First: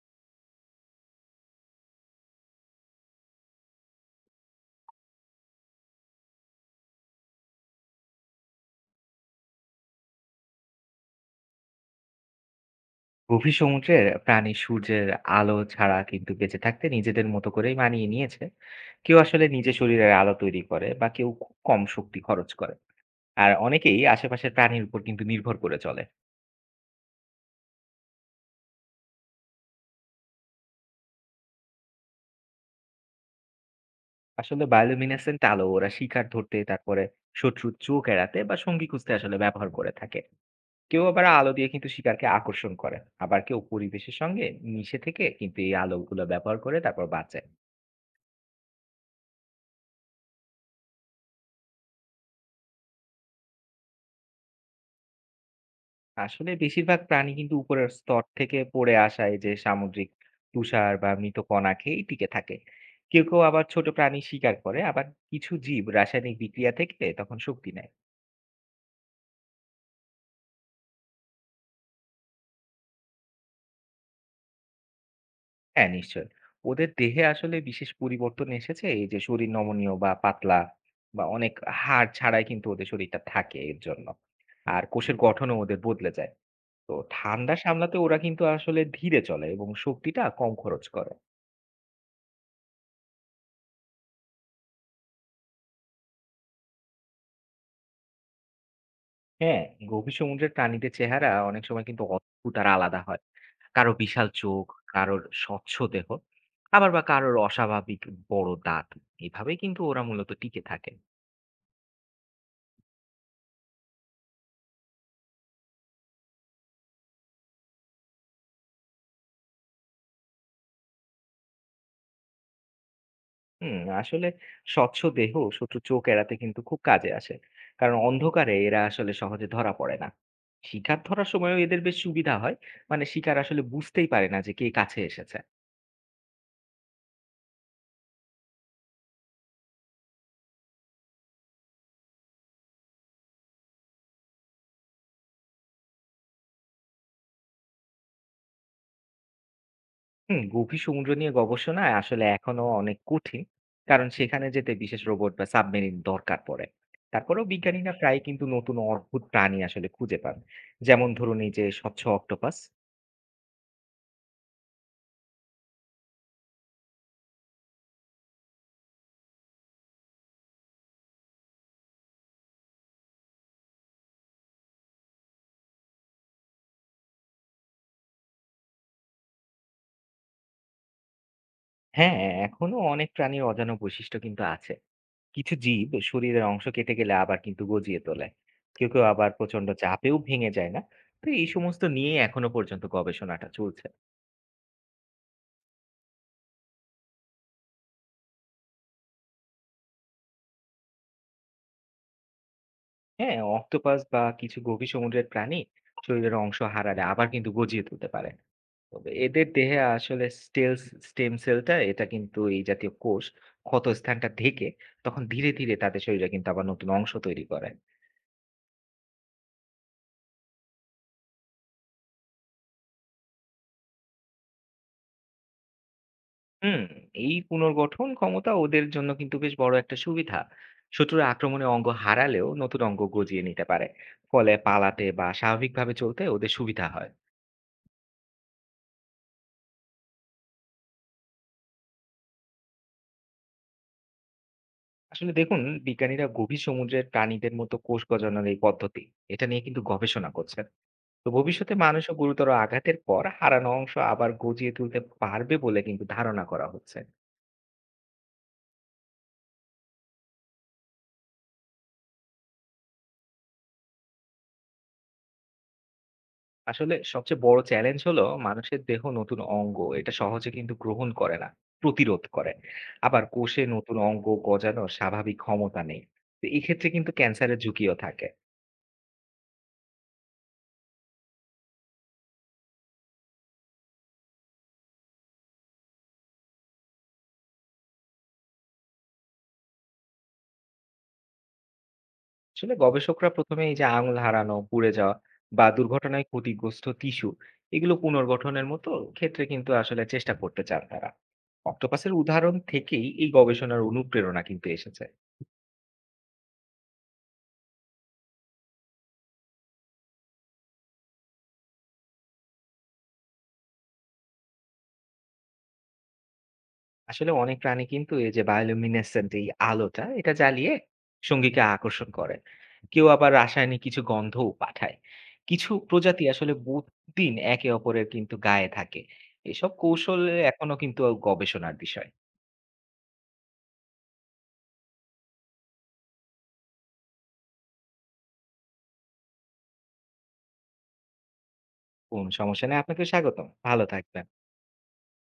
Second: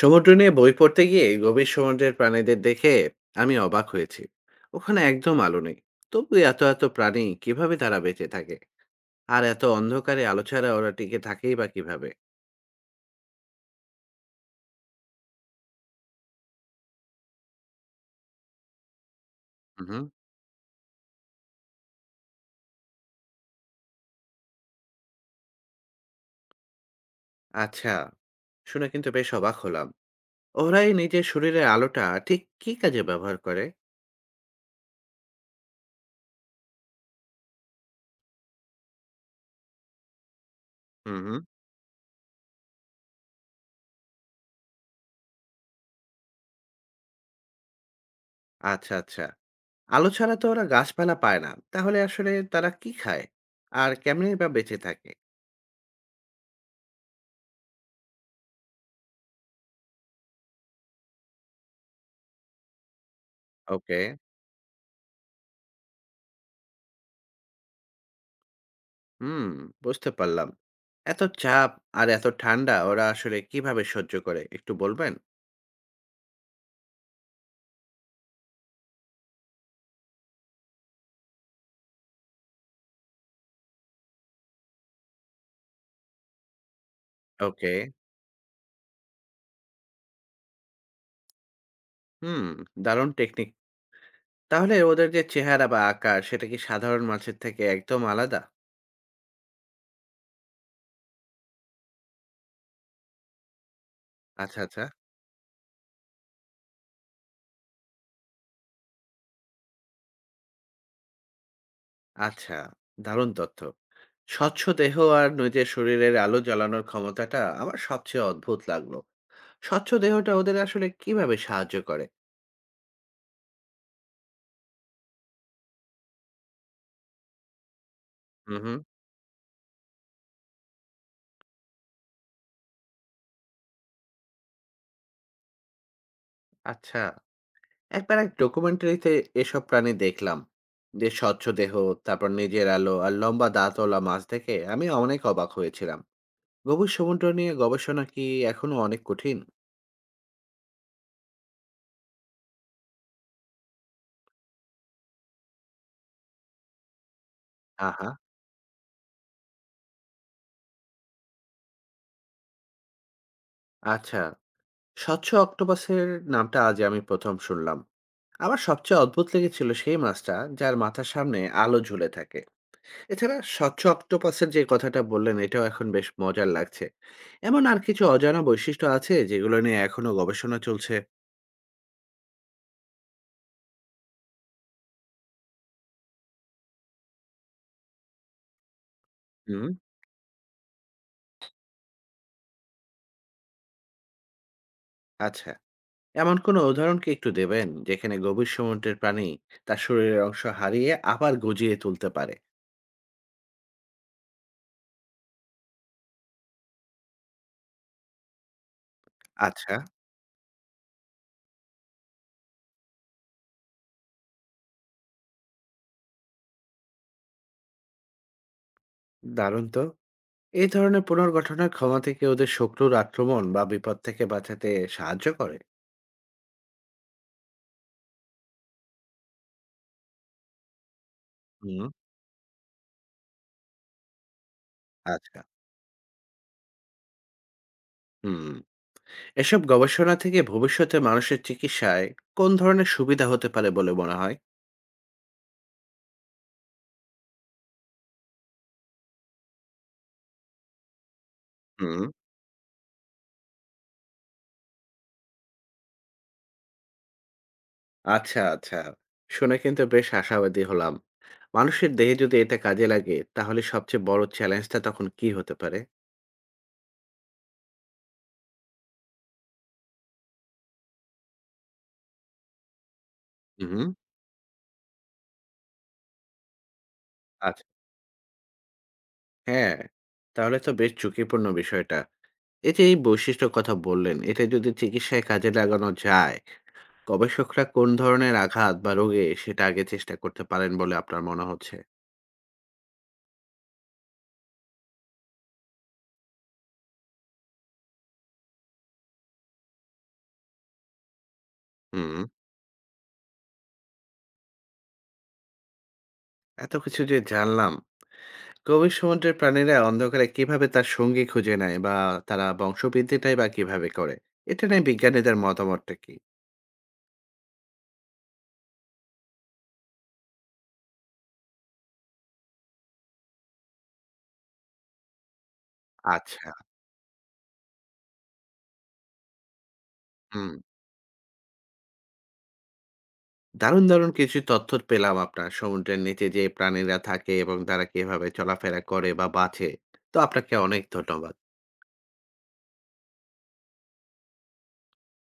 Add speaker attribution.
Speaker 1: সমুদ্র নিয়ে বই পড়তে গিয়ে গভীর সমুদ্রের প্রাণীদের দেখে আমি অবাক হয়েছি। ওখানে একদম আলো নেই, তবু এত এত প্রাণী কিভাবে তারা বেঁচে থাকে? আর এত অন্ধকারে আলো ছাড়া ওরা টিকে থাকেই বা কিভাবে?
Speaker 2: গভীর সমুদ্রের প্রাণী সূর্যের আলো ছাড়া কিন্তু বেঁচে থাকতে নিজেদের মতো করেই মানিয়ে নিয়েছে। কেউ আসলে নিজে
Speaker 1: হুম।
Speaker 2: শরীরের আলো তৈরি করে বা কেউ খুব কম শক্তি খরচ করে। আর অনেকেই আশেপাশের প্রাণীর উপর কিন্তু নির্ভর করে চলে।
Speaker 1: আচ্ছা, শুনে কিন্তু বেশ অবাক হলাম। ওরাই নিজের শরীরের আলোটা ঠিক কি কাজে ব্যবহার করে?
Speaker 2: আসলে বায়োলুমিনেসেন্ট আলো ওরা শিকার ধরতে, তারপরে শত্রুর চোখ এড়াতে বা সঙ্গী খুঁজতে আসলে ব্যবহার করে থাকে। কেউ
Speaker 1: হুম
Speaker 2: আবার
Speaker 1: হুম।
Speaker 2: আলো দিয়ে কিন্তু শিকারকে আকর্ষণ করে। আবার কেউ পরিবেশের সঙ্গে মিশে থেকে কিন্তু এই আলোগুলো ব্যবহার করে তারপর বাঁচে।
Speaker 1: আচ্ছা আচ্ছা। আলো ছাড়া তো ওরা গাছপালা পায় না, তাহলে আসলে তারা কি খায় আর কেমনি বা বেঁচে থাকে?
Speaker 2: আসলে বেশিরভাগ প্রাণী কিন্তু উপরের স্তর থেকে পড়ে আসায় যে সামুদ্রিক তুষার বা মৃত কণা খেয়েই টিকে থাকে। কেউ কেউ আবার ছোট
Speaker 1: ওকে।
Speaker 2: প্রাণী শিকার করে। আবার কিছু জীব রাসায়নিক বিক্রিয়া থেকে তখন শক্তি নেয়।
Speaker 1: হুম। বুঝতে পারলাম। এত চাপ আর এত ঠান্ডা ওরা আসলে কিভাবে সহ্য করে একটু বলবেন?
Speaker 2: হ্যাঁ, নিশ্চয়। ওদের দেহে আসলে বিশেষ পরিবর্তন এসেছে, এই যে শরীর নমনীয় বা পাতলা বা অনেক হাড় ছাড়াই কিন্তু ওদের শরীরটা থাকে এর জন্য। আর কোষের গঠনও ওদের বদলে যায়। তো ঠান্ডা
Speaker 1: ওকে।
Speaker 2: সামলাতে ওরা কিন্তু আসলে ধীরে চলে এবং শক্তিটা কম খরচ করে।
Speaker 1: হুম। দারুণ টেকনিক। তাহলে ওদের যে চেহারা বা আকার সেটা কি সাধারণ মাছের থেকে একদম আলাদা?
Speaker 2: হ্যাঁ, গভীর সমুদ্রের প্রাণীদের চেহারা অনেক সময় কিন্তু অদ্ভুত আর আলাদা হয়। কারো বিশাল
Speaker 1: আচ্ছা
Speaker 2: চোখ,
Speaker 1: আচ্ছা।
Speaker 2: কারোর স্বচ্ছ দেহ, আবার বা কারোর অস্বাভাবিক বড় দাঁত। এভাবেই কিন্তু ওরা মূলত টিকে থাকে।
Speaker 1: আচ্ছা। দারুণ তথ্য। স্বচ্ছ দেহ আর নিজের শরীরের আলো জ্বালানোর ক্ষমতাটা আমার সবচেয়ে অদ্ভুত লাগলো। স্বচ্ছ দেহটা ওদের আসলে কিভাবে সাহায্য করে?
Speaker 2: হুম, আসলে স্বচ্ছ দেহ শত্রু চোখ এড়াতে কিন্তু খুব কাজে আসে। কারণ অন্ধকারে
Speaker 1: হুম হুম।
Speaker 2: এরা আসলে সহজে ধরা পড়ে না। শিকার ধরার সময়ও এদের বেশ সুবিধা হয়। মানে শিকার আসলে বুঝতেই পারে না যে কে কাছে এসেছে।
Speaker 1: আচ্ছা, একবার এক ডকুমেন্টারিতে এসব প্রাণী দেখলাম, যে স্বচ্ছ দেহ, তারপর নিজের আলো আর লম্বা দাঁতওয়ালা মাছ দেখে আমি অনেক অবাক হয়েছিলাম। গভীর সমুদ্র নিয়ে গবেষণা কি এখনো অনেক কঠিন?
Speaker 2: হুম, গভীর সমুদ্র নিয়ে গবেষণা আসলে এখনো অনেক কঠিন। কারণ সেখানে যেতে বিশেষ রোবট বা সাবমেরিন দরকার পড়ে। তারপরেও বিজ্ঞানীরা
Speaker 1: আহা।
Speaker 2: প্রায় কিন্তু নতুন অদ্ভুত প্রাণী আসলে খুঁজে পান, যেমন ধরুন এই যে স্বচ্ছ অক্টোপাস।
Speaker 1: আচ্ছা, স্বচ্ছ অক্টোপাসের নামটা আজ আমি প্রথম শুনলাম। আমার সবচেয়ে অদ্ভুত লেগেছিল সেই মাছটা যার মাথার সামনে আলো ঝুলে থাকে। এছাড়া স্বচ্ছ অক্টোপাসের যে কথাটা বললেন এটাও এখন বেশ মজার লাগছে। এমন আর কিছু অজানা বৈশিষ্ট্য আছে যেগুলো নিয়ে এখনো গবেষণা চলছে?
Speaker 2: হ্যাঁ, এখনো অনেক প্রাণীর অজানা বৈশিষ্ট্য কিন্তু আছে। কিছু জীব শরীরের অংশ কেটে গেলে আবার কিন্তু গজিয়ে তোলে। কেউ কেউ আবার প্রচন্ড
Speaker 1: হুম।
Speaker 2: চাপেও ভেঙে যায় না। তো এই সমস্ত নিয়ে এখনো পর্যন্ত গবেষণাটা চলছে।
Speaker 1: আচ্ছা, এমন কোনো উদাহরণ কি একটু দেবেন যেখানে গভীর সমুদ্রের প্রাণী তার শরীরের অংশ হারিয়ে আবার গজিয়ে তুলতে পারে?
Speaker 2: হ্যাঁ, অক্টোপাস বা কিছু গভীর সমুদ্রের প্রাণী শরীরের অংশ হারালে আবার কিন্তু গজিয়ে তুলতে পারে। তবে এদের
Speaker 1: আচ্ছা।
Speaker 2: দেহে আসলে স্টেলস স্টেম সেলটা, এটা কিন্তু এই জাতীয় কোষ ক্ষত স্থানটা ঢেকে তখন ধীরে ধীরে তাদের শরীরে কিন্তু আবার নতুন অংশ তৈরি করে।
Speaker 1: দারুণ তো! এই ধরনের পুনর্গঠনের ক্ষমা থেকে ওদের শত্রুর আক্রমণ বা বিপদ থেকে বাঁচাতে সাহায্য করে?
Speaker 2: হুম, এই পুনর্গঠন ক্ষমতা ওদের জন্য কিন্তু বেশ বড় একটা সুবিধা। শত্রুর আক্রমণে
Speaker 1: হুম।
Speaker 2: অঙ্গ হারালেও নতুন অঙ্গ গজিয়ে নিতে পারে। ফলে পালাতে বা
Speaker 1: আচ্ছা।
Speaker 2: স্বাভাবিকভাবে চলতে ওদের সুবিধা হয়।
Speaker 1: হুম। এসব গবেষণা থেকে ভবিষ্যতে মানুষের চিকিৎসায় কোন ধরনের সুবিধা হতে পারে বলে মনে হয়?
Speaker 2: আসলে দেখুন, বিজ্ঞানীরা গভীর সমুদ্রের প্রাণীদের মতো কোষ গজানোর এই পদ্ধতি, এটা নিয়ে কিন্তু গবেষণা করছেন। তো ভবিষ্যতে
Speaker 1: হুম।
Speaker 2: মানুষও গুরুতর আঘাতের পর হারানো অংশ আবার গজিয়ে তুলতে পারবে বলে কিন্তু ধারণা করা হচ্ছে।
Speaker 1: আচ্ছা আচ্ছা, শুনে কিন্তু বেশ আশাবাদী হলাম। মানুষের দেহে যদি এটা কাজে লাগে তাহলে সবচেয়ে বড় চ্যালেঞ্জটা তখন কি হতে পারে?
Speaker 2: আসলে সবচেয়ে বড় চ্যালেঞ্জ হলো মানুষের দেহ নতুন অঙ্গ এটা সহজে কিন্তু গ্রহণ করে না, প্রতিরোধ করে। আবার কোষে
Speaker 1: হুম।
Speaker 2: নতুন অঙ্গ গজানোর স্বাভাবিক ক্ষমতা নেই। তো এক্ষেত্রে কিন্তু ক্যান্সারের
Speaker 1: আচ্ছা,
Speaker 2: ঝুঁকিও থাকে।
Speaker 1: হ্যাঁ, তাহলে তো বেশ ঝুঁকিপূর্ণ বিষয়টা। এই যে এই বৈশিষ্ট্যর কথা বললেন, এটা যদি চিকিৎসায় কাজে লাগানো যায়, গবেষকরা কোন ধরনের আঘাত বা রোগে সেটা আগে চেষ্টা করতে পারেন বলে আপনার মনে হচ্ছে?
Speaker 2: আসলে গবেষকরা প্রথমে এই যে আঙুল হারানো, পুড়ে যাওয়া বা দুর্ঘটনায় ক্ষতিগ্রস্ত টিস্যু, এগুলো পুনর্গঠনের মতো ক্ষেত্রে কিন্তু আসলে চেষ্টা করতে চান তারা। অক্টোপাসের
Speaker 1: হুম,
Speaker 2: উদাহরণ থেকেই এই গবেষণার অনুপ্রেরণা কিন্তু এসেছে।
Speaker 1: এত কিছু যে জানলাম। গভীর সমুদ্রের প্রাণীরা অন্ধকারে কিভাবে তার সঙ্গী খুঁজে নেয় বা তারা বংশবৃদ্ধিটাই বা কিভাবে করে? এটা নিয়ে বিজ্ঞানীদের মতামতটা কি?
Speaker 2: আসলে অনেক প্রাণী কিন্তু এই যে বায়োলুমিনেসেন্ট এই আলোটা এটা জ্বালিয়ে সঙ্গীকে আকর্ষণ করে। কেউ আবার রাসায়নিক কিছু গন্ধও পাঠায়। কিছু প্রজাতি
Speaker 1: আচ্ছা,
Speaker 2: আসলে বহুদিন একে অপরের কিন্তু গায়ে থাকে। এসব কৌশল
Speaker 1: হুম।
Speaker 2: এখনো কিন্তু গবেষণার বিষয়।
Speaker 1: দারুণ, দারুণ কিছু তথ্য পেলাম আপনার। সমুদ্রের নিচে যে প্রাণীরা থাকে এবং তারা কিভাবে চলাফেরা করে বা বাঁচে। তো আপনাকে অনেক ধন্যবাদ।
Speaker 2: কোন সমস্যা নেই। আপনাকেও স্বাগতম। ভালো থাকবেন।